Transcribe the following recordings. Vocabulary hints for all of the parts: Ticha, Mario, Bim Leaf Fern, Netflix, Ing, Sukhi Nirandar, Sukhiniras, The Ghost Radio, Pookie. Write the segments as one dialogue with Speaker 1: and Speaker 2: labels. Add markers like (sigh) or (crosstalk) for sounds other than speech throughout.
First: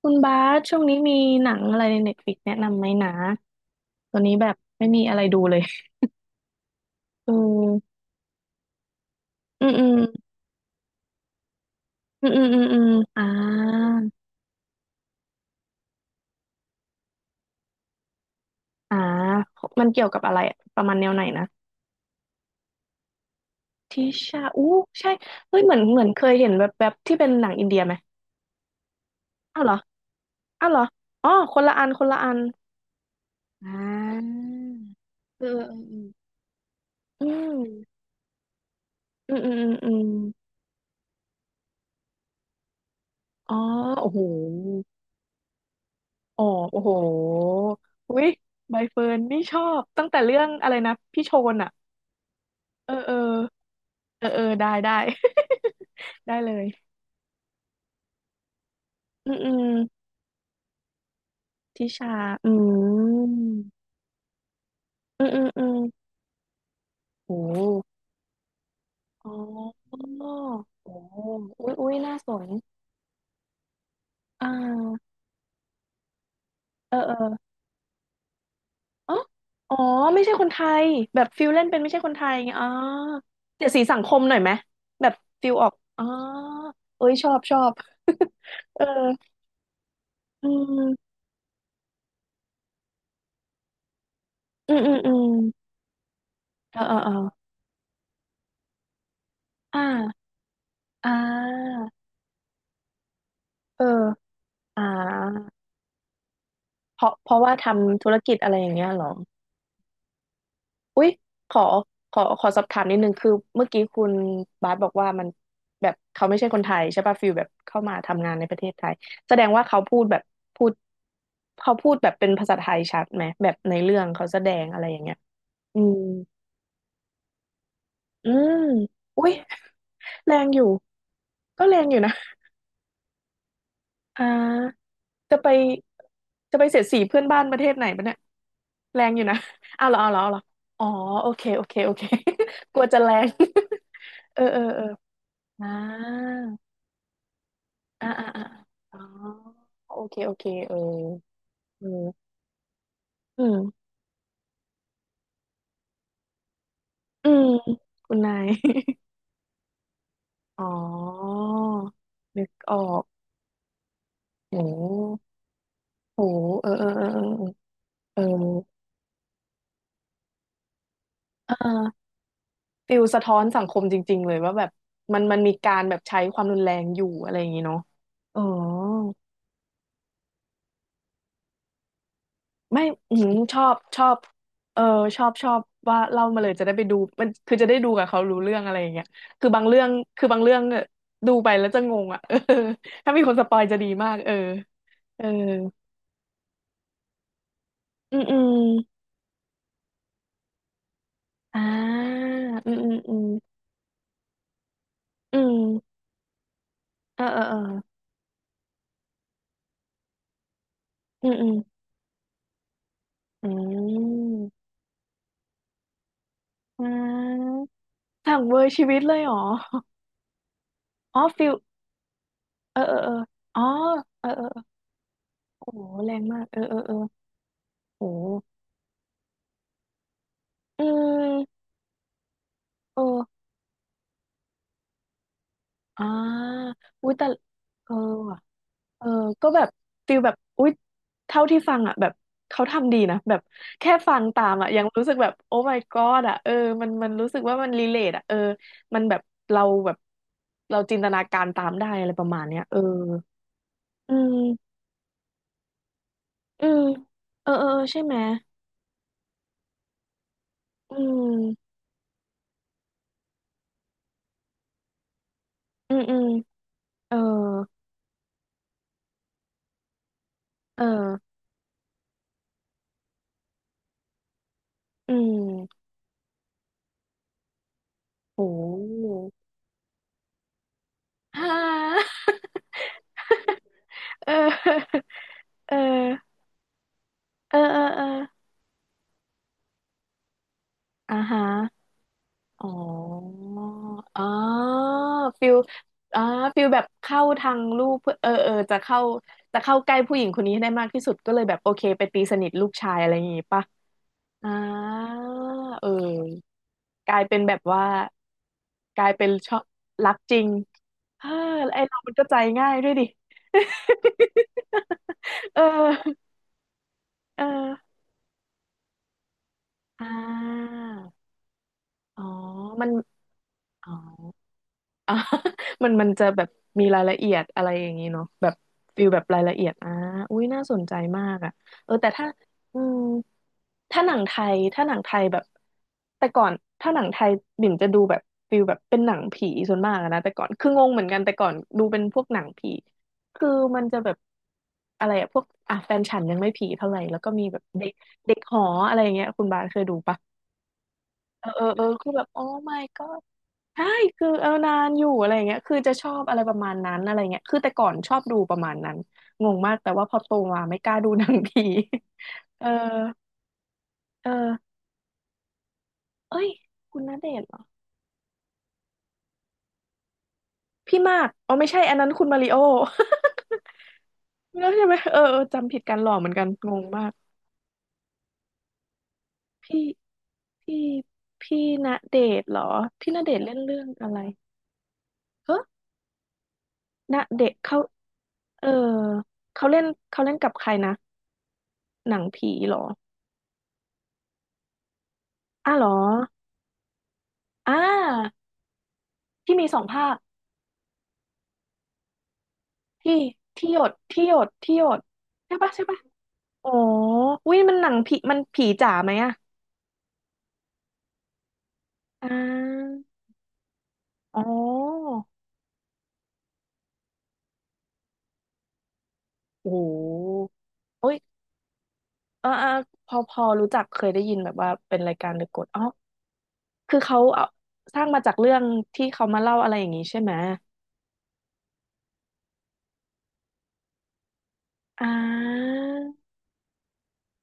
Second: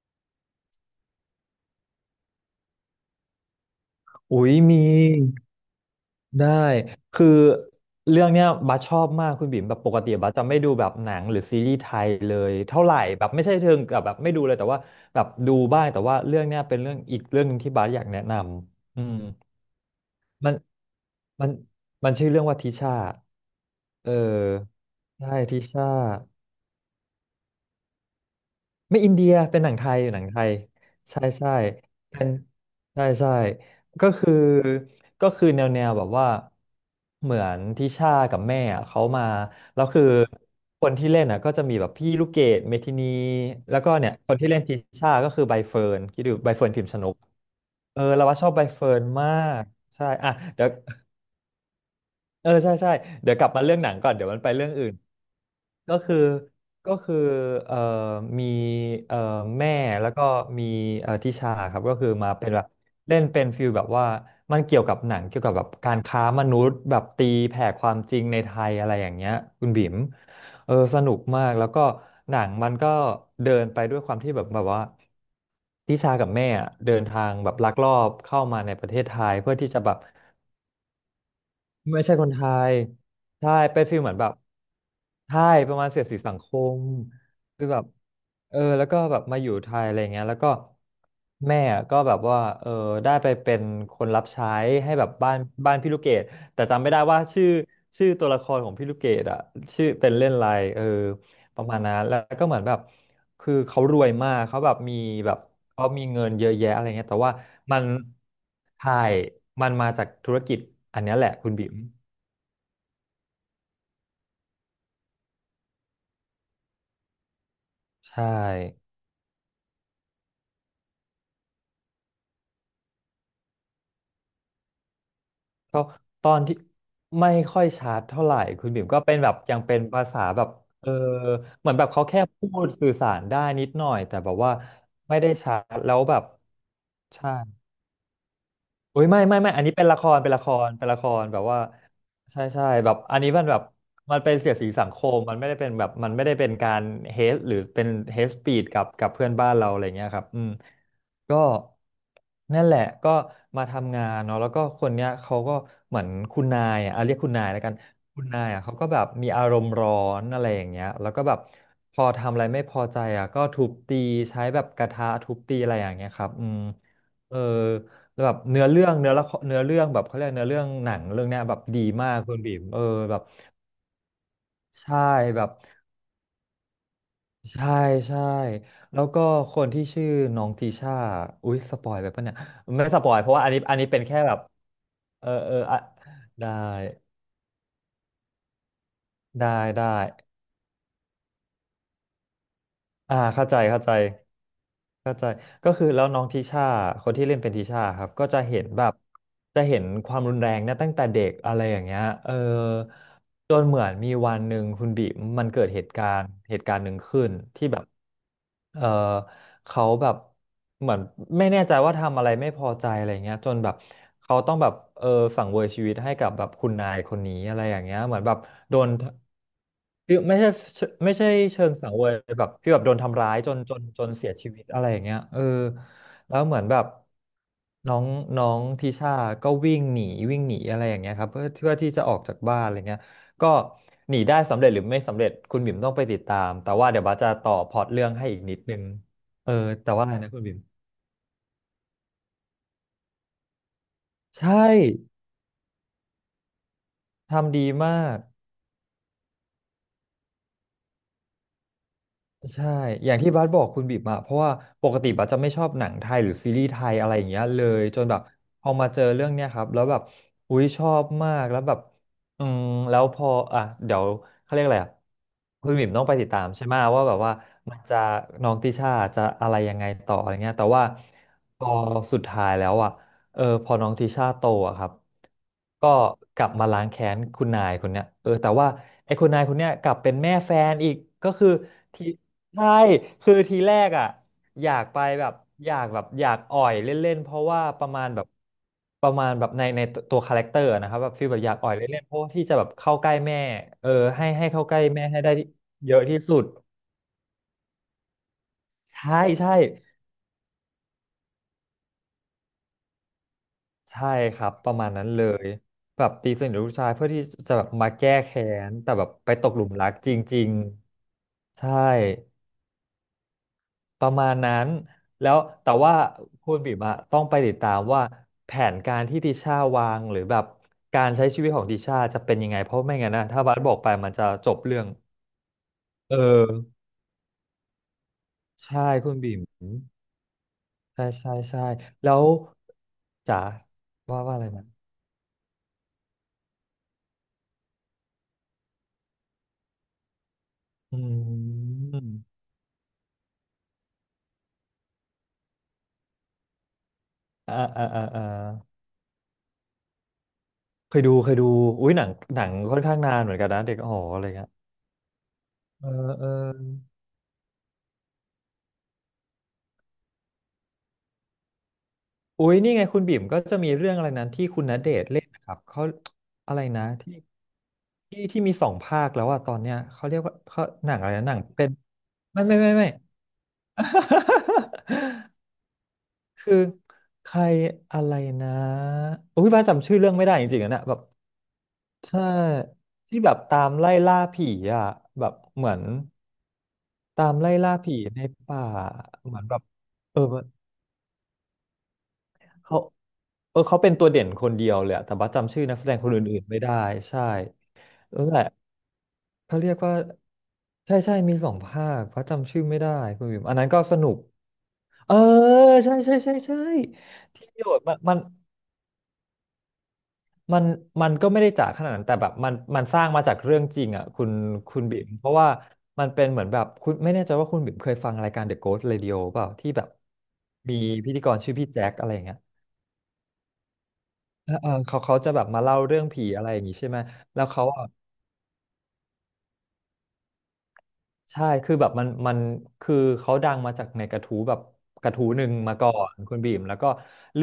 Speaker 1: คุณบาสช่วงนี้มีหนังอะไรในเน็ตฟลิกแนะนำไหมนะตอนนี้
Speaker 2: อุ๊
Speaker 1: แบ
Speaker 2: ย
Speaker 1: บ
Speaker 2: มี
Speaker 1: ไม่มีอะไรดูเลย
Speaker 2: ได้คือ
Speaker 1: อืม
Speaker 2: เรื่องเนี้ยบัสชอบมากคุณบิ่
Speaker 1: อื
Speaker 2: ม
Speaker 1: ม
Speaker 2: แบบ
Speaker 1: อื
Speaker 2: ป
Speaker 1: ม
Speaker 2: กติบัสจะไม่ดูแบบหนังหรือซีรีส์ไทย
Speaker 1: อืม
Speaker 2: เล
Speaker 1: อืม
Speaker 2: ย
Speaker 1: อืมอื
Speaker 2: เท่า
Speaker 1: ม
Speaker 2: ไหร่
Speaker 1: อ่
Speaker 2: แบบไม่ใช่เทิง
Speaker 1: า
Speaker 2: กับแบบไม่ดูเลยแต่ว่าแบบดูบ้างแต่ว่าเรื่องเนี้ยเป็นเรื่องอีกเรื่องหนึงที่บัสอยากแนะนำ
Speaker 1: อ่า
Speaker 2: อืม
Speaker 1: มันเกี่ยวกับอะไร
Speaker 2: มัน
Speaker 1: อะประมาณแนวไหน
Speaker 2: มัน
Speaker 1: นะ
Speaker 2: มันชื่อเรื่องว่าทิชา
Speaker 1: ทิ
Speaker 2: เออ
Speaker 1: ชาอู้ใช่
Speaker 2: ใช่
Speaker 1: เฮ้
Speaker 2: ทิ
Speaker 1: ยเหมือน
Speaker 2: ชา
Speaker 1: เหมือนเคยเห็นแบบแบบที่เป็นหนังอินเดียไหม
Speaker 2: ไม่อินเดียเป็น
Speaker 1: อ้าว
Speaker 2: ห
Speaker 1: เห
Speaker 2: นั
Speaker 1: ร
Speaker 2: ง
Speaker 1: อ
Speaker 2: ไทยหนังไทย
Speaker 1: อ้าวเหรอ
Speaker 2: ใช่
Speaker 1: อ๋อ
Speaker 2: ใช่
Speaker 1: คนละอันคนละ
Speaker 2: เป็น
Speaker 1: อัน
Speaker 2: ใช่ใช่
Speaker 1: อ่
Speaker 2: ก็คื
Speaker 1: า
Speaker 2: อก็
Speaker 1: เอ
Speaker 2: คือ
Speaker 1: อ
Speaker 2: แนว
Speaker 1: เ
Speaker 2: แนว
Speaker 1: อ
Speaker 2: แบ
Speaker 1: อ
Speaker 2: บว่า
Speaker 1: เอ
Speaker 2: เหมือนทิ
Speaker 1: อ
Speaker 2: ชากับแม่อะเขามา
Speaker 1: อืมอืมอืม
Speaker 2: แล้ว
Speaker 1: อืม
Speaker 2: คือ
Speaker 1: อม
Speaker 2: คนที่เล่นอ่ะก็จะมีแบบพี่ลูกเกดเมทินี
Speaker 1: อ๋อ
Speaker 2: แล้วก็
Speaker 1: โอ้
Speaker 2: เนี่ย
Speaker 1: โห
Speaker 2: คนที่เล่นทิชาก็คือใบเฟิร์นคิดดู
Speaker 1: อ๋อ
Speaker 2: ใบเฟิร์น
Speaker 1: โอ้
Speaker 2: พิม
Speaker 1: โห
Speaker 2: พ์ชนกเออ
Speaker 1: อุ๊
Speaker 2: เรา
Speaker 1: ย
Speaker 2: ว่าชอบใบ
Speaker 1: ใบ
Speaker 2: เฟิร์
Speaker 1: เฟิ
Speaker 2: น
Speaker 1: ร์น
Speaker 2: มา
Speaker 1: นี่ชอ
Speaker 2: ก
Speaker 1: บ
Speaker 2: ใช่
Speaker 1: ตั้งแต่
Speaker 2: อ่ะ
Speaker 1: เรื่อง
Speaker 2: เดี๋ย
Speaker 1: อะ
Speaker 2: ว
Speaker 1: ไรนะพี่โชนอ่ะ
Speaker 2: เออใช่
Speaker 1: เอ
Speaker 2: ใช่
Speaker 1: อเออ
Speaker 2: เดี๋ยวกลับมาเรื่องหนังก่อน
Speaker 1: เอ
Speaker 2: เดี๋ย
Speaker 1: อ
Speaker 2: วมั
Speaker 1: เอ
Speaker 2: น
Speaker 1: อ
Speaker 2: ไปเรื่
Speaker 1: ได้
Speaker 2: องอื่
Speaker 1: ได้
Speaker 2: น ก็คือ
Speaker 1: (laughs) ได้เล
Speaker 2: ก็
Speaker 1: ย
Speaker 2: คือเอ่อมีเอ่อ
Speaker 1: อืมอืม
Speaker 2: แม่แล้วก็มีทิชาครับ
Speaker 1: ทิ
Speaker 2: ก็คือ
Speaker 1: ชา
Speaker 2: มาเป็น
Speaker 1: อื
Speaker 2: แบบเล่น
Speaker 1: ม
Speaker 2: เป็นฟิลแบบว่ามันเกี่ยวกับหนั
Speaker 1: อื
Speaker 2: ง
Speaker 1: ม
Speaker 2: เกี่
Speaker 1: อื
Speaker 2: ยว
Speaker 1: ม
Speaker 2: กับแบ
Speaker 1: อื
Speaker 2: บ
Speaker 1: ม
Speaker 2: การค้ามนุษย์แบบตี
Speaker 1: โอ้
Speaker 2: แผ่ความจริงในไทยอะไรอย่างเงี้
Speaker 1: อ๋
Speaker 2: ยคุณบิ๋
Speaker 1: อ
Speaker 2: มเออ
Speaker 1: โอ้
Speaker 2: สนุกมากแล้
Speaker 1: อุ้
Speaker 2: ว
Speaker 1: ย
Speaker 2: ก็
Speaker 1: อุ๊ยน่าส
Speaker 2: หนั
Speaker 1: น
Speaker 2: งมันก็เดินไปด้วยความที่แบ
Speaker 1: อ่
Speaker 2: บแบบว่า
Speaker 1: า
Speaker 2: ทิชากับแม่อะ
Speaker 1: เอ
Speaker 2: เดิ
Speaker 1: อ
Speaker 2: น
Speaker 1: เออ
Speaker 2: ทางแบบลักลอบเข้ามาในประเทศ
Speaker 1: อ๋อ
Speaker 2: ไทยเพื่อที่
Speaker 1: อ๋อ
Speaker 2: จะแบบ
Speaker 1: ไม่ใช่คนไทยแบบฟิลเล่นเป็นไม่ใช่
Speaker 2: ไม่
Speaker 1: ค
Speaker 2: ใช่
Speaker 1: นไท
Speaker 2: คน
Speaker 1: ย
Speaker 2: ไท
Speaker 1: ไงอ๋อ
Speaker 2: ยใช่
Speaker 1: เสียดสี
Speaker 2: เป็นฟี
Speaker 1: สัง
Speaker 2: ล
Speaker 1: ค
Speaker 2: เหมือน
Speaker 1: ม
Speaker 2: แบ
Speaker 1: ห
Speaker 2: บ
Speaker 1: น่อยไหมแบบ
Speaker 2: ใช่
Speaker 1: ฟิลออ
Speaker 2: ป
Speaker 1: ก
Speaker 2: ระมาณเสี
Speaker 1: อ๋อ
Speaker 2: ยดสีสังคม
Speaker 1: เอ้ยชอบชอ
Speaker 2: คือ
Speaker 1: บ
Speaker 2: แบบเออ
Speaker 1: (laughs) เออ
Speaker 2: แล้วก็แบบมาอยู่ไทยอะไรเงี้ยแล้ว
Speaker 1: อื
Speaker 2: ก็
Speaker 1: ม
Speaker 2: แม่ก็แบบว่าเออได้ไปเป็นคนรับใช้
Speaker 1: อืมอื
Speaker 2: ให้
Speaker 1: ม
Speaker 2: แบ
Speaker 1: อื
Speaker 2: บ
Speaker 1: ม
Speaker 2: บ้านบ้านพี่ลูกเกดแต่
Speaker 1: เอ
Speaker 2: จำ
Speaker 1: อ
Speaker 2: ไม่
Speaker 1: เอ
Speaker 2: ได้
Speaker 1: อเออ
Speaker 2: ว่าชื่อชื่อตัวละครของพี่ลูกเกดอะชื่อเป็น
Speaker 1: อ่า
Speaker 2: เล่นอะไรเออ
Speaker 1: อ่
Speaker 2: ประมา
Speaker 1: า
Speaker 2: ณนั้นแล้วก็เหมือนแบบคือ
Speaker 1: เอ
Speaker 2: เขา
Speaker 1: อ
Speaker 2: รวยมากเขาแบบ
Speaker 1: อ่
Speaker 2: มีแบบ
Speaker 1: า
Speaker 2: เขามีเงินเยอะแยะอะไร
Speaker 1: เพ
Speaker 2: เงี้ย
Speaker 1: ราะ
Speaker 2: แต่
Speaker 1: เพ
Speaker 2: ว่า
Speaker 1: ราะว่า
Speaker 2: มัน
Speaker 1: ทำธุรกิจอะไรอย่างเงี้ย
Speaker 2: ใช่
Speaker 1: เหรอ
Speaker 2: มันมาจากธุรกิจอั
Speaker 1: อุ๊
Speaker 2: น
Speaker 1: ย
Speaker 2: เนี้ยแหละคุ
Speaker 1: ข
Speaker 2: ณ
Speaker 1: อ
Speaker 2: บิ๋ม
Speaker 1: ขอขอสอบถามนิดนึงคือเมื่อกี้คุณบาสบอกว่ามันแบบเขาไม่ใช่คนไทยใช่ป่ะฟิลแบบเข้ามา
Speaker 2: ใช่
Speaker 1: ทำงานในประเทศไทยแสดงว่าเขาพูดแบบพูดเขาพูดแบบเป็นภาษาไทยชัดไหมแบบในเรื่องเขาแสดงอะไรอย่างเงี้ยอื
Speaker 2: ก็
Speaker 1: ม
Speaker 2: ตอนที่ไม่ค่อยชัดเท่า
Speaker 1: อื
Speaker 2: ไหร่
Speaker 1: ม
Speaker 2: คุณบิ่มก็เป็น
Speaker 1: อุ๊
Speaker 2: แบ
Speaker 1: ย
Speaker 2: บยังเป็นภาษา
Speaker 1: แร
Speaker 2: แบ
Speaker 1: ง
Speaker 2: บ
Speaker 1: อยู่
Speaker 2: เออ
Speaker 1: ก็
Speaker 2: เหมือ
Speaker 1: แร
Speaker 2: นแบ
Speaker 1: ง
Speaker 2: บ
Speaker 1: อยู่
Speaker 2: เขา
Speaker 1: นะ
Speaker 2: แค่พูดสื่อสารได้นิดหน่อยแต่
Speaker 1: อ่า
Speaker 2: แบบว่าไม่ได้
Speaker 1: จะไป
Speaker 2: ชัดแล้วแบบ
Speaker 1: จะไปเสียดสีเพื่อน
Speaker 2: ใช่
Speaker 1: บ้านประเทศไหนปะเนี่ย
Speaker 2: โอ้
Speaker 1: แร
Speaker 2: ย
Speaker 1: งอ
Speaker 2: ไม่
Speaker 1: ยู่นะ
Speaker 2: ไม่ไม่อันนี้
Speaker 1: (laughs)
Speaker 2: เป็
Speaker 1: เอา
Speaker 2: น
Speaker 1: วเหร
Speaker 2: ละ
Speaker 1: ออ
Speaker 2: ค
Speaker 1: อาวเห
Speaker 2: ร
Speaker 1: รออ
Speaker 2: เป็
Speaker 1: อาว
Speaker 2: น
Speaker 1: เหรอ
Speaker 2: ละคร
Speaker 1: อ๋อ
Speaker 2: เป็นละคร
Speaker 1: โอ
Speaker 2: แบ
Speaker 1: เค
Speaker 2: บว่า
Speaker 1: โอเคโอเค
Speaker 2: ใช่ใช่
Speaker 1: (laughs) กลัว
Speaker 2: แบบ
Speaker 1: จะแร
Speaker 2: อัน
Speaker 1: ง
Speaker 2: นี้มันแบบมันเป็
Speaker 1: (laughs)
Speaker 2: น
Speaker 1: เออ
Speaker 2: เสียด
Speaker 1: เออ
Speaker 2: สี
Speaker 1: เออ
Speaker 2: สังคมมันไม่ได้
Speaker 1: อ่
Speaker 2: เป็นแบบมันไม่ได้
Speaker 1: า
Speaker 2: เป็นการเฮทหรือเป็น
Speaker 1: อ่า
Speaker 2: เฮ
Speaker 1: อ่า
Speaker 2: ทส
Speaker 1: อา
Speaker 2: ปีดกับ
Speaker 1: อ๋อ
Speaker 2: กับเพื่อนบ้านเราอะไร
Speaker 1: โอ
Speaker 2: เงี้ย
Speaker 1: เค
Speaker 2: ครับ
Speaker 1: โอ
Speaker 2: อื
Speaker 1: เค
Speaker 2: ม
Speaker 1: เออ
Speaker 2: ก็
Speaker 1: เอืม
Speaker 2: นั่นแหละก็
Speaker 1: อื
Speaker 2: มา
Speaker 1: ม
Speaker 2: ทำงานเนาะแล้วก็คนเนี้ยเขาก็เหมือนคุณนายอะอ่ะเรียก
Speaker 1: อื
Speaker 2: คุณนา
Speaker 1: ม
Speaker 2: ยแล้วกัน
Speaker 1: คุณ
Speaker 2: คุณ
Speaker 1: นา
Speaker 2: นา
Speaker 1: ย
Speaker 2: ยอ่ะเขาก็
Speaker 1: (laughs)
Speaker 2: แบบมีอารมณ์ร้อนอะไรอ
Speaker 1: อ๋
Speaker 2: ย่าง
Speaker 1: อ
Speaker 2: เงี้ยแล้วก็แบบพอทำอะ
Speaker 1: นึ
Speaker 2: ไร
Speaker 1: ก
Speaker 2: ไม่พ
Speaker 1: ออ
Speaker 2: อใจ
Speaker 1: ก
Speaker 2: อ่ะก็ทุบตีใช้
Speaker 1: โ
Speaker 2: แบบกระทะ
Speaker 1: ห
Speaker 2: ทุบตีอะไรอย่างเงี้ย
Speaker 1: โห
Speaker 2: ครับอืม
Speaker 1: เออเออเออเอ
Speaker 2: เออ
Speaker 1: อเอ
Speaker 2: แล้
Speaker 1: อ
Speaker 2: วแบบเนื้อเรื่องเนื้อละครเนื้อเรื่องแบบเขาเรียกเนื้อเรื่องหนังเรื่องเนี้ย
Speaker 1: เ
Speaker 2: แบบดี
Speaker 1: ออ
Speaker 2: มากคุณบีมเออ
Speaker 1: ฟิล
Speaker 2: แบ
Speaker 1: สะ
Speaker 2: บ
Speaker 1: ท้อนสังคมจริงๆเลยว่าแบบ
Speaker 2: ใช่
Speaker 1: มันมัน
Speaker 2: แบบ
Speaker 1: มีการแบบใช้ความรุนแรงอยู่อะไรอย่างงี้
Speaker 2: ใช่
Speaker 1: เนาะ
Speaker 2: ใช่
Speaker 1: อ๋อ
Speaker 2: แล้วก็คนที่ชื่อน้องทีช่าอุ๊ยสปอยไปปะเนี่ย
Speaker 1: ไม่
Speaker 2: ไม่สปอ
Speaker 1: อื
Speaker 2: ยเพ
Speaker 1: ม
Speaker 2: ราะว่าอัน
Speaker 1: ช
Speaker 2: นี้
Speaker 1: อบ
Speaker 2: อันนี้
Speaker 1: ช
Speaker 2: เป็น
Speaker 1: อบ
Speaker 2: แค่แบบ
Speaker 1: เออชอ
Speaker 2: เออ
Speaker 1: บชอ
Speaker 2: เออ
Speaker 1: บ
Speaker 2: อะ
Speaker 1: ว่าเล่ามาเล
Speaker 2: ได้
Speaker 1: ยจะได้ไปดูมันคือจะได้ดูกับเขารู้เรื่องอะไรอย่างเงี้ยคือ
Speaker 2: ได้
Speaker 1: บางเรื่อง
Speaker 2: ได้
Speaker 1: คือบางเรื่องเออดูไปแล้วจะงงอ่ะ (laughs) เออถ้า
Speaker 2: อ่า
Speaker 1: มีคนส
Speaker 2: เข้า
Speaker 1: ป
Speaker 2: ใจ
Speaker 1: อยจะ
Speaker 2: เข้า
Speaker 1: ดี
Speaker 2: ใจ
Speaker 1: มากเออ
Speaker 2: เข้า
Speaker 1: เอ
Speaker 2: ใจ
Speaker 1: อ
Speaker 2: ก็คือแล้วน้องทิชาคนที่เล่นเป็นทิชาครับ
Speaker 1: อืม
Speaker 2: ก็
Speaker 1: อื
Speaker 2: จะ
Speaker 1: ม
Speaker 2: เห็นแบบจะเห็นความรุนแรงเนะตั้งแต่เด็กอะ
Speaker 1: อ่
Speaker 2: ไรอย่างเงี้ย
Speaker 1: า
Speaker 2: เออ
Speaker 1: อืมอืมอืม
Speaker 2: จนเหมือนมีวันหนึ่งคุณบิม
Speaker 1: อื
Speaker 2: มันเกิดเห
Speaker 1: ม
Speaker 2: ตุการณ์เหตุการณ์หนึ่ง
Speaker 1: เอ
Speaker 2: ขึ้
Speaker 1: อ
Speaker 2: น
Speaker 1: เออเออ
Speaker 2: ที่แบบ เออเขาแบบเหมือน
Speaker 1: อืมอื
Speaker 2: ไม่
Speaker 1: ม
Speaker 2: แน่ใจว่าทำอะไรไม่พอใจอะไรเงี้ย
Speaker 1: อื
Speaker 2: จนแบบเขาต้อง
Speaker 1: ม
Speaker 2: แบบเออสังเวยชีวิตให้กับแบบคุณ
Speaker 1: อ่
Speaker 2: นายคนนี้
Speaker 1: า
Speaker 2: อะไรอย่างเงี้ยเหมือนแบ
Speaker 1: สั่
Speaker 2: บ
Speaker 1: งเวอร์
Speaker 2: โด
Speaker 1: ชี
Speaker 2: น
Speaker 1: วิตเลยเหรอ
Speaker 2: คือไม่ใช่ไม่
Speaker 1: อ๋อ
Speaker 2: ใช่
Speaker 1: ฟิล
Speaker 2: เชิงสังเวยแบบพี่
Speaker 1: เอ
Speaker 2: แบ
Speaker 1: อ
Speaker 2: บโด
Speaker 1: เออ
Speaker 2: น
Speaker 1: เออ
Speaker 2: ทำร้ายจน
Speaker 1: อ๋อ
Speaker 2: จน
Speaker 1: เอ
Speaker 2: เสี
Speaker 1: อ
Speaker 2: ย
Speaker 1: เออ
Speaker 2: ชี
Speaker 1: เออ
Speaker 2: วิตอะไรอย่างเงี้ยเออ
Speaker 1: โอ้โหแรง
Speaker 2: แล้
Speaker 1: มา
Speaker 2: ว
Speaker 1: ก
Speaker 2: เห
Speaker 1: เอ
Speaker 2: มือ
Speaker 1: อ
Speaker 2: น
Speaker 1: เอ
Speaker 2: แบ
Speaker 1: อ
Speaker 2: บ
Speaker 1: เออ
Speaker 2: น้อง
Speaker 1: โอ้โห
Speaker 2: น้องทิชาก็วิ่งหนีวิ่งหนีอะ
Speaker 1: อื
Speaker 2: ไรอย่างเงี้ยครับ
Speaker 1: ม
Speaker 2: เพื่อที่จะออกจากบ้านอะไร
Speaker 1: เอ
Speaker 2: เงี้ย
Speaker 1: อ
Speaker 2: ก็หนีได้สำเร็จหรือไม่สำเร็จคุณบิ่มต้องไป
Speaker 1: อ่า
Speaker 2: ติดตามแต่ว่าเดี๋ยว
Speaker 1: อุ้ย
Speaker 2: บาส
Speaker 1: แต่
Speaker 2: จะต่อพล็อต
Speaker 1: เออ
Speaker 2: เรื่องให้อี
Speaker 1: ว่ะ
Speaker 2: กนิดนึง
Speaker 1: เออก็
Speaker 2: เออ
Speaker 1: แบบ
Speaker 2: แต่ว่าอะ
Speaker 1: ฟิ
Speaker 2: ไร
Speaker 1: ล
Speaker 2: นะ
Speaker 1: แบบ
Speaker 2: คุณบิ่ม
Speaker 1: อุ้ยเท่าที่ฟังอ่ะแบบเขาทำดีนะแบบแค่ฟังตา
Speaker 2: ใช่
Speaker 1: มอ่ะยังรู้สึกแบบโอ้ my god อ่ะเออมันมันรู้สึกว่า
Speaker 2: ทำดี
Speaker 1: มันรีเล
Speaker 2: มา
Speaker 1: ท
Speaker 2: ก
Speaker 1: อ่ะเออมันแบบเราแบบเราจินตนาการตามได้อะไรประมาณเนี้ย
Speaker 2: ใช่
Speaker 1: เออ
Speaker 2: อย่างที่บัสบอกคุณบีบม
Speaker 1: อื
Speaker 2: อะเพราะว่า
Speaker 1: ม
Speaker 2: ปกติบัสจะไม่ชอบหนังไทยหรือซีรี
Speaker 1: อื
Speaker 2: ส์ไท
Speaker 1: ม
Speaker 2: ยอะไรอย่างเงี้ย
Speaker 1: เออ
Speaker 2: เล
Speaker 1: เออเออ
Speaker 2: ย
Speaker 1: ใช่
Speaker 2: จน
Speaker 1: ไหม
Speaker 2: แบบพอมาเจอเรื่องเนี้ยครับแล้วแบบอุ๊ยชอ
Speaker 1: อื
Speaker 2: บมากแล้ว
Speaker 1: ม
Speaker 2: แบบอืมแล้วพออ่ะเดี๋ยวเขาเรียกอะไรอะคุณบีม
Speaker 1: อืม
Speaker 2: ต้องไป
Speaker 1: อืม
Speaker 2: ติดตามใช่ไหมว่า
Speaker 1: เอ
Speaker 2: แบ
Speaker 1: อ
Speaker 2: บว่ามันจะน้องติช่าจะอะไรยังไงต่ออะไรเงี้ยแต่
Speaker 1: เออ
Speaker 2: ว่าพอสุดท้ายแล้วอะ เออพอน้องทิชาโตอะครับ
Speaker 1: อืม
Speaker 2: ก็กลับมาล้างแค้นคุณนายคนเนี้ยเออแต่
Speaker 1: โอ้
Speaker 2: ว่าไอ้คุณนายคนเนี้ยกลับเป็นแม่แฟนอีกก็คื
Speaker 1: ฮ่
Speaker 2: อที
Speaker 1: า
Speaker 2: ใช่คือทีแรกอะ
Speaker 1: เอ
Speaker 2: อยากไป
Speaker 1: อ
Speaker 2: แบบอ
Speaker 1: เออ
Speaker 2: ยากแบบอยากอ่อยเล่นๆเพราะ
Speaker 1: เออ
Speaker 2: ว่า
Speaker 1: เอ
Speaker 2: ป
Speaker 1: อ
Speaker 2: ระ
Speaker 1: เอ
Speaker 2: มา
Speaker 1: อ
Speaker 2: ณแบบประมาณแบบในตัวคาแรคเตอร์นะครับแบบ
Speaker 1: อ่า
Speaker 2: ฟีลแบ
Speaker 1: ฮะ
Speaker 2: บอยากอ่อยเล่นๆเพราะว่าที่จะแบ
Speaker 1: อ๋อ
Speaker 2: บเข้าใกล้แม่เออ
Speaker 1: อ๋
Speaker 2: ให้
Speaker 1: อ
Speaker 2: ให้เข้าใกล้แม่ให้ได้
Speaker 1: ฟิล
Speaker 2: เยอะที่
Speaker 1: อ่า
Speaker 2: สุด
Speaker 1: ฟิลแบบเข้าทางลูกเพื่อเออเออจะเข้า
Speaker 2: ใช่ใช่
Speaker 1: จะเข้าใกล้ผู้หญิงคนนี้ให้ได้มากที่สุดก็เลยแบบโอเคไปตีสนิทลูกชายอะไรอย่างงี้ป่ะ
Speaker 2: ใช่ครั
Speaker 1: อ่า
Speaker 2: บประมาณนั้นเลย
Speaker 1: เอ
Speaker 2: แบบตีสนิ
Speaker 1: อ
Speaker 2: ทกับลูกชายเพื่อ
Speaker 1: กลา
Speaker 2: ที่
Speaker 1: ยเป็นแบ
Speaker 2: จะ
Speaker 1: บ
Speaker 2: แบบ
Speaker 1: ว่า
Speaker 2: มาแก้แค้นแต่
Speaker 1: ก
Speaker 2: แบ
Speaker 1: ลา
Speaker 2: บ
Speaker 1: ยเป็
Speaker 2: ไป
Speaker 1: น
Speaker 2: ต
Speaker 1: ช
Speaker 2: ก
Speaker 1: อ
Speaker 2: ห
Speaker 1: บ
Speaker 2: ลุมรักจ
Speaker 1: รักจริ
Speaker 2: ริ
Speaker 1: ง
Speaker 2: ง
Speaker 1: เออ
Speaker 2: ๆ
Speaker 1: แล้
Speaker 2: ใช่
Speaker 1: วไอเรามันก็ใจง่ายด้วยดิ
Speaker 2: ประมาณนั้นแล้ว
Speaker 1: (laughs) เอ
Speaker 2: แต่ว่า
Speaker 1: อ
Speaker 2: คุณบิ๋มอะต้องไป
Speaker 1: เอ
Speaker 2: ติดตาม
Speaker 1: อ
Speaker 2: ว่าแผนการที่ติช่าวาง
Speaker 1: อ่
Speaker 2: หรือแบบ
Speaker 1: า
Speaker 2: การใช้ชีวิตของติช่าจะ
Speaker 1: อ๋อ
Speaker 2: เป็นยังไงเพราะ
Speaker 1: มัน
Speaker 2: ไม่งั้นนะถ้าบัสบอก
Speaker 1: อ๋
Speaker 2: ไป
Speaker 1: อ
Speaker 2: มันจะจบเรื่อง
Speaker 1: อ่ะ (laughs) มัน
Speaker 2: เอ
Speaker 1: จะแบบ
Speaker 2: อ
Speaker 1: มีรายละเอียดอะไรอย่างนี้เนาะแบบ
Speaker 2: ใช่
Speaker 1: ฟิล
Speaker 2: คุณ
Speaker 1: แบบ
Speaker 2: บิ๋
Speaker 1: รา
Speaker 2: ม
Speaker 1: ยละเอียดอ่าอุ้ยน่าสนใจ
Speaker 2: ใช่
Speaker 1: มา
Speaker 2: ใช่
Speaker 1: กอ่ะ
Speaker 2: ใช่
Speaker 1: เออแต่
Speaker 2: แล้ว
Speaker 1: ถ้าอืม
Speaker 2: จ๋า
Speaker 1: ถ้าหนั
Speaker 2: ว่า
Speaker 1: งไท
Speaker 2: ว่าอะไร
Speaker 1: ย
Speaker 2: นะ
Speaker 1: ถ้าหนังไทยแบบแต่ก่อนถ้าหนังไทยบิ่มจะดูแบบฟิลแบบเป็นหนังผีส่วนมากอะนะแต่ก่อนคืองง
Speaker 2: อ
Speaker 1: เหมือนกันแต่ก่อ
Speaker 2: ื
Speaker 1: นดูเป็น
Speaker 2: ม
Speaker 1: พวกหนังผีคือมันจะแบบอะไรอะพวกอ่ะแฟนฉันยังไม่ผีเท่าไหร่แล้วก็มี
Speaker 2: อ่า
Speaker 1: แบบ
Speaker 2: อ่า
Speaker 1: เด็ก
Speaker 2: อ่าอ่า
Speaker 1: เด็กหออะไรอย่างเงี้ยคุณบาสเคยดูปะ
Speaker 2: เคยดูเคย
Speaker 1: เอ
Speaker 2: ดู
Speaker 1: อเออเออ
Speaker 2: อุ้ยหนั
Speaker 1: คือ
Speaker 2: ง
Speaker 1: แบบ
Speaker 2: ห
Speaker 1: โอ้
Speaker 2: นังค่อน
Speaker 1: my
Speaker 2: ข้างนา
Speaker 1: god
Speaker 2: นเหมือนกันนะเด็ก
Speaker 1: ใช่
Speaker 2: หออะไร
Speaker 1: คือเอ
Speaker 2: เงี้ย
Speaker 1: อนานอยู่อะไรอย่างเงี้ยคือ
Speaker 2: เอ
Speaker 1: จะชอ
Speaker 2: อ
Speaker 1: บ
Speaker 2: เออ
Speaker 1: อะไรประมาณนั้นอะไรเงี้ยคือแต่ก่อนชอบดูประมาณนั้นงงมากแต่ว่าพอโตมาไม่กล้าดูหนังผี
Speaker 2: อุ้
Speaker 1: (laughs)
Speaker 2: ย
Speaker 1: เออ
Speaker 2: นี่ไงคุณบิ่มก็จะมีเรื่องอะไรนั้
Speaker 1: เอ
Speaker 2: นที่คุณ
Speaker 1: อ
Speaker 2: ณเดชน์เล่นนะครับเขา
Speaker 1: เอ้ย
Speaker 2: อะไรนะ
Speaker 1: คุณณ
Speaker 2: ที่
Speaker 1: เดชน์เหรอ
Speaker 2: ที่ที่มีสองภาคแล้วอะตอนเนี้ยเขาเรียกว่าเขาหนั
Speaker 1: พี่
Speaker 2: งอะไร
Speaker 1: มา
Speaker 2: นะ
Speaker 1: ก
Speaker 2: หนัง
Speaker 1: อ๋อ
Speaker 2: เป็
Speaker 1: ไม่
Speaker 2: น
Speaker 1: ใช่อันนั้นคุณมา
Speaker 2: ไม่
Speaker 1: ริโอ
Speaker 2: ไม่ไม่ไม่
Speaker 1: (laughs) แล้วใช่ไหมเออเออ
Speaker 2: (laughs)
Speaker 1: จำผิดกันหล่อเหมือนกัน
Speaker 2: คือ
Speaker 1: งงมาก
Speaker 2: ใครอะไรนะอุ้ยบ้า
Speaker 1: พี่
Speaker 2: จำชื่อเรื่องไม่ได้จริงๆอะ
Speaker 1: พี่
Speaker 2: นะแบบ
Speaker 1: พี่ณเด
Speaker 2: ใช่
Speaker 1: ชน์เหรอพี่ณ
Speaker 2: ที่แบ
Speaker 1: เด
Speaker 2: บ
Speaker 1: ชน์เล่
Speaker 2: ตา
Speaker 1: น
Speaker 2: ม
Speaker 1: เรื่อง
Speaker 2: ไล่
Speaker 1: อะ
Speaker 2: ล่า
Speaker 1: ไร
Speaker 2: ผีอ่ะแบบ
Speaker 1: เฮ้อ
Speaker 2: เหมือน
Speaker 1: ณ
Speaker 2: ตาม
Speaker 1: เด
Speaker 2: ไล่
Speaker 1: ชน์
Speaker 2: ล่า
Speaker 1: เขา
Speaker 2: ผีในป่า
Speaker 1: เออ
Speaker 2: เหมือนแบบ
Speaker 1: เขาเล่น
Speaker 2: เอ
Speaker 1: เขา
Speaker 2: อ
Speaker 1: เล่นกับใครนะ หนังผีเหร
Speaker 2: เขา
Speaker 1: อ
Speaker 2: เออเขาเป็นตัวเด่นคนเดียวเลยอะแต่ว่าจำชื่อ
Speaker 1: อ้า
Speaker 2: นัก
Speaker 1: เหร
Speaker 2: แส
Speaker 1: อ
Speaker 2: ดงคนอื่นๆไม่ได้ใช่
Speaker 1: อ่
Speaker 2: แล้วแห
Speaker 1: า
Speaker 2: ละ
Speaker 1: ที่
Speaker 2: เขา
Speaker 1: มี
Speaker 2: เรีย
Speaker 1: ส
Speaker 2: ก
Speaker 1: อง
Speaker 2: ว่า
Speaker 1: ภาค
Speaker 2: ใช่ใช่มีสองภาคเพราะจำชื่อไม่ได้
Speaker 1: ที่
Speaker 2: คุณบิมอัน
Speaker 1: ที่
Speaker 2: นั้น
Speaker 1: หย
Speaker 2: ก็
Speaker 1: ด
Speaker 2: สนุก
Speaker 1: ที่หยดที่หยด
Speaker 2: เออ
Speaker 1: ใช่ปะใช่
Speaker 2: ใช่
Speaker 1: ปะ
Speaker 2: ใช่ใช่ใช่
Speaker 1: อ๋อ
Speaker 2: ที่
Speaker 1: อุ้ย
Speaker 2: หย
Speaker 1: มัน
Speaker 2: ด
Speaker 1: หนังผีมันผีจ๋าไหมอะ
Speaker 2: มันมันก็ไม่ได้จ๋าขนาดนั้นแต่แบ
Speaker 1: อ่
Speaker 2: บมัน
Speaker 1: า
Speaker 2: สร้างมาจากเรื่องจริงอ่ะคุณ
Speaker 1: อ๋อ
Speaker 2: คุณบิ่มเพราะว่ามันเป็นเหมือนแบบคุณไม่แน่ใจว่าคุณบิ่มเคยฟังรายการ The Ghost Radio เปล่าที่
Speaker 1: โอ้โ
Speaker 2: แบบ
Speaker 1: ห
Speaker 2: มี
Speaker 1: โอ้
Speaker 2: พิ
Speaker 1: ย
Speaker 2: ธีกรชื่อพี่แจ็คอะไรอย่างเงี้ย
Speaker 1: เออเออพอพอรู้จักเคยได้ยินแบ
Speaker 2: เออ
Speaker 1: บ
Speaker 2: เอ
Speaker 1: ว่า
Speaker 2: อ
Speaker 1: เป็
Speaker 2: เขา
Speaker 1: นรา
Speaker 2: เขา
Speaker 1: ยกา
Speaker 2: จะ
Speaker 1: ร
Speaker 2: แบ
Speaker 1: เด
Speaker 2: บ
Speaker 1: อะก
Speaker 2: มา
Speaker 1: ด
Speaker 2: เล่า
Speaker 1: อ๋อ
Speaker 2: เรื่องผีอะไรอย่างงี้ใช่
Speaker 1: คื
Speaker 2: ไห
Speaker 1: อ
Speaker 2: ม
Speaker 1: เขา
Speaker 2: แล้
Speaker 1: เอา
Speaker 2: วเขาอะ
Speaker 1: สร้างมาจากเรื่องที่เขามาเล่าอะไรอย่างนี้ใช่ไหม
Speaker 2: ใช่คือแบบมันคือเขาดังมาจากในกระทู้แบบ
Speaker 1: อ่
Speaker 2: กระทู้หนึ่ง
Speaker 1: า
Speaker 2: มาก่อนคุณบีมแล้วก็เร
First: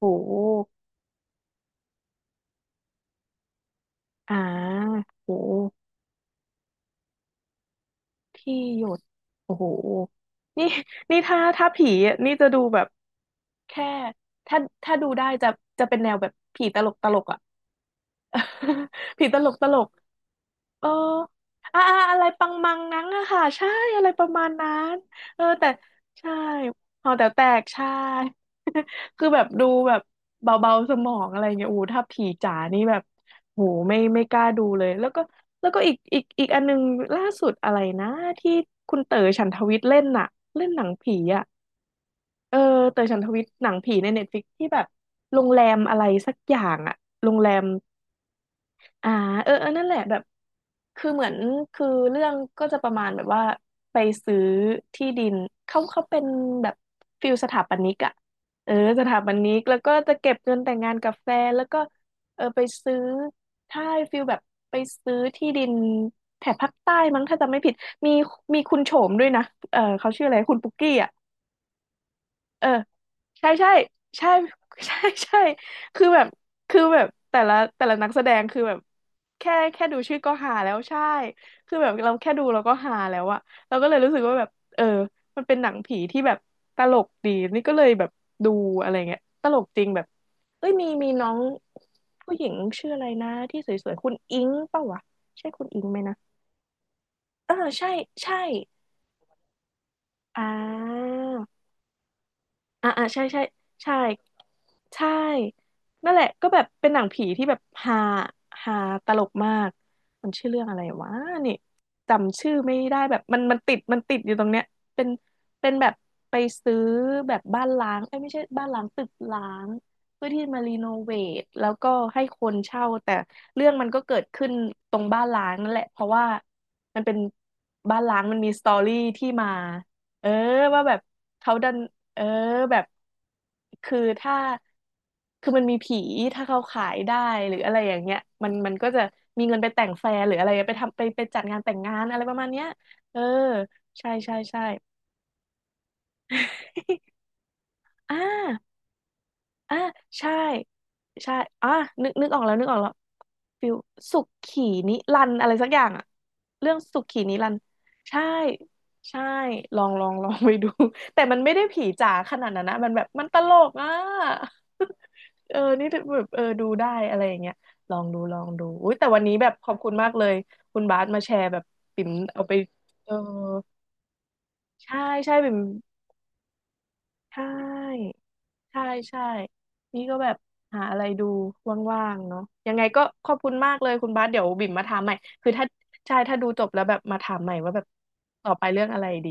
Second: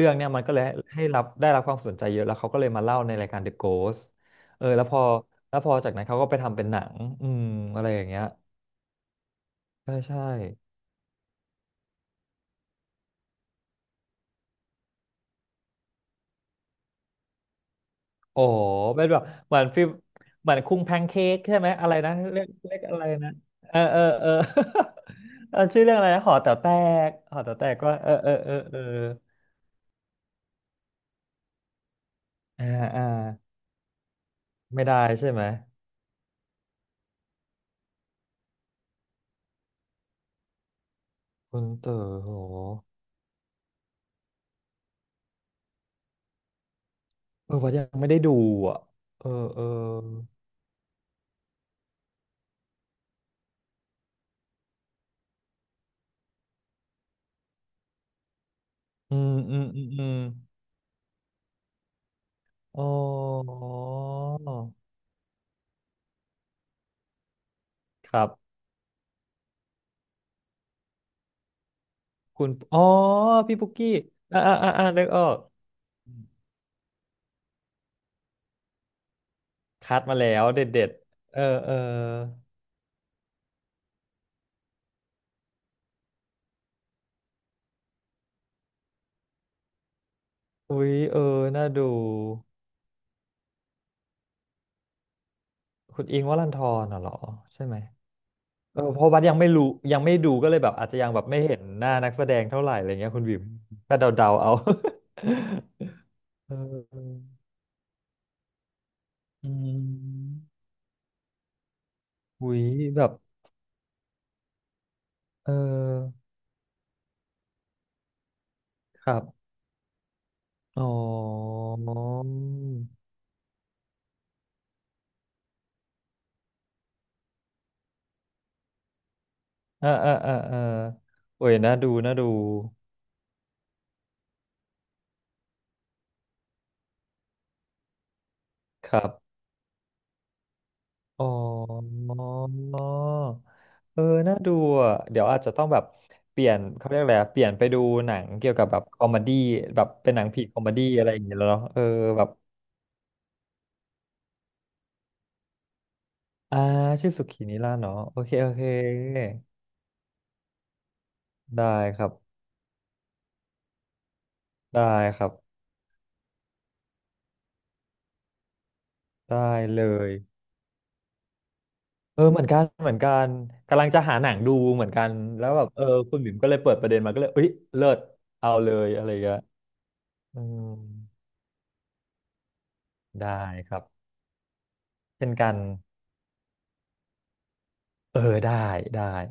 Speaker 1: โ
Speaker 2: ื่องเนี่ยมันก็เลย
Speaker 1: ห
Speaker 2: ให้รับได้รับความสนใจเยอะแล้วเขาก็เลยมาเล่าในรายการ The Ghost
Speaker 1: อ่า
Speaker 2: เออแล้วพอ
Speaker 1: โห
Speaker 2: แล้วพอจากนั้นเขาก็ไปทำเป็นหนังอืมอะไรอย่างเงี้ย
Speaker 1: ที่หยดโอ้โห
Speaker 2: ใช่ใช่
Speaker 1: นี่นี่ถ้าถ้าผีอะนี่จะดูแบบแค่ ถ้าถ้าดูได้จะจะเป็นแนวแบบผีตลกตลกอ่ะ
Speaker 2: อ๋อเป็น
Speaker 1: (laughs)
Speaker 2: แบบ
Speaker 1: ผีตล
Speaker 2: เห
Speaker 1: ก
Speaker 2: มือ
Speaker 1: ต
Speaker 2: น
Speaker 1: ล
Speaker 2: ฟิ
Speaker 1: ก
Speaker 2: ลเหมือนคุ้ง
Speaker 1: เออ
Speaker 2: แพนเค้กใช่ไหมอะไร
Speaker 1: อะ
Speaker 2: นะ
Speaker 1: อะไร
Speaker 2: เรี
Speaker 1: ปั
Speaker 2: ยก
Speaker 1: งมั
Speaker 2: เรี
Speaker 1: ง
Speaker 2: ยกอะ
Speaker 1: งั้
Speaker 2: ไร
Speaker 1: งอะ
Speaker 2: นะ
Speaker 1: ค่ะใช่
Speaker 2: เออเออ
Speaker 1: อะไรป
Speaker 2: เอ
Speaker 1: ระ
Speaker 2: อ
Speaker 1: มาณนั้นเออ
Speaker 2: (laughs) เออ
Speaker 1: แต่
Speaker 2: ชื่อเรื่องอะไรนะห
Speaker 1: ใช่
Speaker 2: อแต๋วแต
Speaker 1: หอ
Speaker 2: ก
Speaker 1: แต๋ว
Speaker 2: หอ
Speaker 1: แต
Speaker 2: แต๋ว
Speaker 1: ก
Speaker 2: แตก
Speaker 1: ใช่
Speaker 2: ก็เออเออเออเออ
Speaker 1: (laughs) คือแบบดูแบบเบาๆสมองอะไรเงี้ยโอ้โหถ้าผีจ๋า
Speaker 2: อ่า
Speaker 1: นี่แบบ
Speaker 2: อ่า
Speaker 1: โหไม่กล้าดูเล
Speaker 2: ไม่
Speaker 1: ย
Speaker 2: ได้
Speaker 1: แล้วก็
Speaker 2: ใช่ไหม
Speaker 1: แล้วก็อีกอีกอันนึงล่าสุดอะไรนะที่คุณเต๋อฉันทวิทย์เล่นน่ะเล่นหนังผีอะ
Speaker 2: คุณเต๋อเหรอ
Speaker 1: เออเต๋อฉันทวิทย์หนังผีในเน็ตฟลิกที่แบบโรงแรมอะไรสักอย่างอะโรงแร
Speaker 2: เออ
Speaker 1: ม
Speaker 2: ว่ายังไม่ได้ดูอ่ะ
Speaker 1: อ่า
Speaker 2: เออ
Speaker 1: เออ
Speaker 2: เออ
Speaker 1: เออนั่นแหละแบบคือเหมือนคือเรื่องก็จะประมาณแบบว่าไปซื้อที่ดินเขาเป็นแบบฟิลสถาปนิกอะเออส
Speaker 2: อื
Speaker 1: ถาป
Speaker 2: ม
Speaker 1: นิ
Speaker 2: อื
Speaker 1: ก
Speaker 2: ม
Speaker 1: แล้ว
Speaker 2: อืม
Speaker 1: ก็
Speaker 2: อื
Speaker 1: จะ
Speaker 2: ม
Speaker 1: เก็บเงินแต่งงานกับแฟนแล้วก็เออไป
Speaker 2: อ๋
Speaker 1: ซื้อ
Speaker 2: อ
Speaker 1: ถ้าฟิลแบบไปซื้อที่ดินแถบภาคใต้มั้งถ้าจำไม่ผิด
Speaker 2: ค
Speaker 1: มี
Speaker 2: รับ
Speaker 1: มีคุณโฉมด้วยนะเออเขาชื่ออะไรคุณปุกกี้อะ
Speaker 2: คุณ
Speaker 1: เออ
Speaker 2: อ๋อ
Speaker 1: ใช่
Speaker 2: พี่ปุ
Speaker 1: ใช่
Speaker 2: กกี้
Speaker 1: ใช่
Speaker 2: อ่าอ่าอ่าอ่า
Speaker 1: (laughs) ใช่
Speaker 2: นึกออก
Speaker 1: ใช่คือแบบคือแบบแต่ละนักแสดงคือแบบแค่
Speaker 2: คั
Speaker 1: ดู
Speaker 2: ดมา
Speaker 1: ชื่อ
Speaker 2: แล้
Speaker 1: ก็
Speaker 2: ว
Speaker 1: หา
Speaker 2: เด็ด
Speaker 1: แล้ว
Speaker 2: เด็ด
Speaker 1: ใช่
Speaker 2: เออเอ
Speaker 1: คื
Speaker 2: อ
Speaker 1: อแบบเราแค่ดูเราก็หาแล้วอะเราก็เลยรู้สึกว่าแบบเออมันเป็นหนังผีที่แบบตลกดีนี่ก็เลยแบบดูอะไรเงี้ยตลกจริงแบบเอ้ย
Speaker 2: อุ๊
Speaker 1: มี
Speaker 2: ย
Speaker 1: มี
Speaker 2: เออ
Speaker 1: น้อง
Speaker 2: น่าดู
Speaker 1: ผู้หญิงชื่ออะไรนะที่สวยๆคุณอิงเปล่าวะใช่คุณอิงไหม
Speaker 2: คุณ
Speaker 1: นะ
Speaker 2: อิงค์วรันธรน่ะเหรอ
Speaker 1: เออ
Speaker 2: ใช่ไหม
Speaker 1: ใช่ใช่
Speaker 2: เออเพราะบัสยังไม่รู้ยังไม่ดู
Speaker 1: อ่
Speaker 2: ก็เลยแบบอาจจะยัง
Speaker 1: า
Speaker 2: แบบไม่เห็นหน้านักแสดงเท่าไหร่อะ
Speaker 1: อ่า
Speaker 2: ไร
Speaker 1: อ่า
Speaker 2: เงี้ยคุ
Speaker 1: ใช่
Speaker 2: ณบิ๋
Speaker 1: ใช่
Speaker 2: ม
Speaker 1: ใช่
Speaker 2: ก็เดาๆเอา
Speaker 1: ใช่
Speaker 2: (laughs)
Speaker 1: นั่นแหละก็
Speaker 2: เ
Speaker 1: แบบเป็นหนัง
Speaker 2: ออ
Speaker 1: ผีที่แบบฮาฮาตลก
Speaker 2: อื
Speaker 1: มากมันชื่อเรื่
Speaker 2: ม
Speaker 1: องอะไรวะนี่จำ
Speaker 2: หุ
Speaker 1: ชื่อ
Speaker 2: ย
Speaker 1: ไม่ได้
Speaker 2: แบบ
Speaker 1: แบบมันติดมันติดอยู่ตรงเนี้ยเป็น
Speaker 2: เอ
Speaker 1: เป็นแบบ
Speaker 2: อ
Speaker 1: ไปซื้อแบบบ้านล้างเอ้ยไม่ใช่บ้านล้างตึ
Speaker 2: ค
Speaker 1: ก
Speaker 2: รั
Speaker 1: ล้า
Speaker 2: บ
Speaker 1: งเพื่อที่มารี
Speaker 2: อ๋
Speaker 1: โน
Speaker 2: อ
Speaker 1: เวทแล้วก็ให้คนเช่าแต่เรื่องมันก็เกิดขึ้นตรงบ้านล้างนั่นแหละเพราะว่ามันเป็นบ้านล้างมันมีสตอรี่ที่มา
Speaker 2: อ่าอ่า
Speaker 1: เออ
Speaker 2: อ่าอ่า
Speaker 1: ว่าแบบ
Speaker 2: โอ้
Speaker 1: เขา
Speaker 2: ย
Speaker 1: ดั
Speaker 2: น่า
Speaker 1: น
Speaker 2: ดูน่า
Speaker 1: เออ
Speaker 2: ดู
Speaker 1: แบบคือถ้าคือมันมีผีถ้าเขาขายได้หรืออะไรอย่างเงี้ยมันก็
Speaker 2: ค
Speaker 1: จะ
Speaker 2: รับ
Speaker 1: มีเงินไปแต่งแฟร์หรืออะไรไปทำไปไป
Speaker 2: อ๋อ
Speaker 1: จัดงานแต่งงานอะไรประมาณเนี้ยเออ
Speaker 2: เออ
Speaker 1: ใช่ใช่
Speaker 2: น่าดู
Speaker 1: ใช่
Speaker 2: อ่ะเดี๋ยวอาจจะต้องแบบเปลี่ยนเขาเรียกอะไร
Speaker 1: (laughs)
Speaker 2: อะเปลี่ยนไปดูหนั
Speaker 1: อ่า
Speaker 2: งเกี่ยวกับแบบคอมเมดี้
Speaker 1: อ่ะ
Speaker 2: แบบเป็นหนัง
Speaker 1: ใช่
Speaker 2: ผีคอมเมดี้อะไรอย่าง
Speaker 1: ใช่
Speaker 2: เงี้ยแล้วเนาะ
Speaker 1: อ่ะ
Speaker 2: เออ
Speaker 1: นึก
Speaker 2: แบ
Speaker 1: นึ
Speaker 2: บ
Speaker 1: กออกแล้วนึกออกแล้วฟิวสุขีนิรันดร์อะไรสักอย่างอะ
Speaker 2: อ่า
Speaker 1: เรื่องสุ
Speaker 2: ชื่อ
Speaker 1: ขี
Speaker 2: สุ
Speaker 1: นิ
Speaker 2: ขี
Speaker 1: รัน
Speaker 2: นิ
Speaker 1: ดร์
Speaker 2: ราศเนาะโอ
Speaker 1: ใช่
Speaker 2: เคโอเค
Speaker 1: ใช่ลองลอง (laughs) ลองไปดู (laughs) แต่มันไม่ได้
Speaker 2: ได้
Speaker 1: ผี
Speaker 2: ครั
Speaker 1: จ๋า
Speaker 2: บ
Speaker 1: ขนาดนั้นนะมันแบบมันตลกอ่ะ
Speaker 2: ได้ครั
Speaker 1: (laughs) เออ
Speaker 2: บ
Speaker 1: นี่แบบเออดูได้อะไรอย่างเงี้ยลองดูลองดูอุ้ยแต่วันนี้แบบ
Speaker 2: ได้
Speaker 1: ขอบ
Speaker 2: เล
Speaker 1: คุณมา
Speaker 2: ย
Speaker 1: กเลยคุณบาสมาแชร์แบบปิ่ม
Speaker 2: เออเห
Speaker 1: เอา
Speaker 2: มือน
Speaker 1: ไป
Speaker 2: กันเหมือน
Speaker 1: เอ
Speaker 2: กั
Speaker 1: อ
Speaker 2: นกำลังจะหาหนังดูเหมือน
Speaker 1: ใช่
Speaker 2: กัน
Speaker 1: ใช่
Speaker 2: แล้ว
Speaker 1: ปิ่ม
Speaker 2: แบบเออคุณบิ่มก็เลยเปิดประเด็นมาก็เลย
Speaker 1: ใช่
Speaker 2: เอ้ยเลิศเอาเล
Speaker 1: ใช่
Speaker 2: ยอะไร
Speaker 1: ใช่
Speaker 2: เงี้ย
Speaker 1: นี่ก็แบบ
Speaker 2: อืม
Speaker 1: หาอะไรดูว่างๆเนาะยังไงก็ขอบ
Speaker 2: ได้
Speaker 1: คุณ
Speaker 2: ค
Speaker 1: มาก
Speaker 2: รับ
Speaker 1: เลยคุณบาสเดี๋ยวบิ่มมาถามใหม่
Speaker 2: เช่นกั
Speaker 1: คือ
Speaker 2: น
Speaker 1: ถ้าใช่ถ้าดูจบแล้วแบบมาถามใหม่ว่าแบบ
Speaker 2: เออ
Speaker 1: ต่อ
Speaker 2: ได้
Speaker 1: ไปเรื่องอะ
Speaker 2: ได้
Speaker 1: ไรดี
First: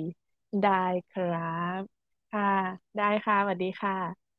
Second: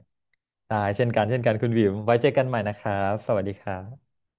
Speaker 1: ได้
Speaker 2: ได้เช่น
Speaker 1: ค
Speaker 2: กัน
Speaker 1: รั
Speaker 2: เช่นกันคุณ
Speaker 1: บ
Speaker 2: บิ่มไว้เจอกั
Speaker 1: ค่ะ
Speaker 2: นใหม่นะครั
Speaker 1: ได้
Speaker 2: บส
Speaker 1: ค่ะ
Speaker 2: วัส
Speaker 1: ส
Speaker 2: ดี
Speaker 1: วัส
Speaker 2: ค
Speaker 1: ดี
Speaker 2: รั
Speaker 1: ค
Speaker 2: บ
Speaker 1: ่ะ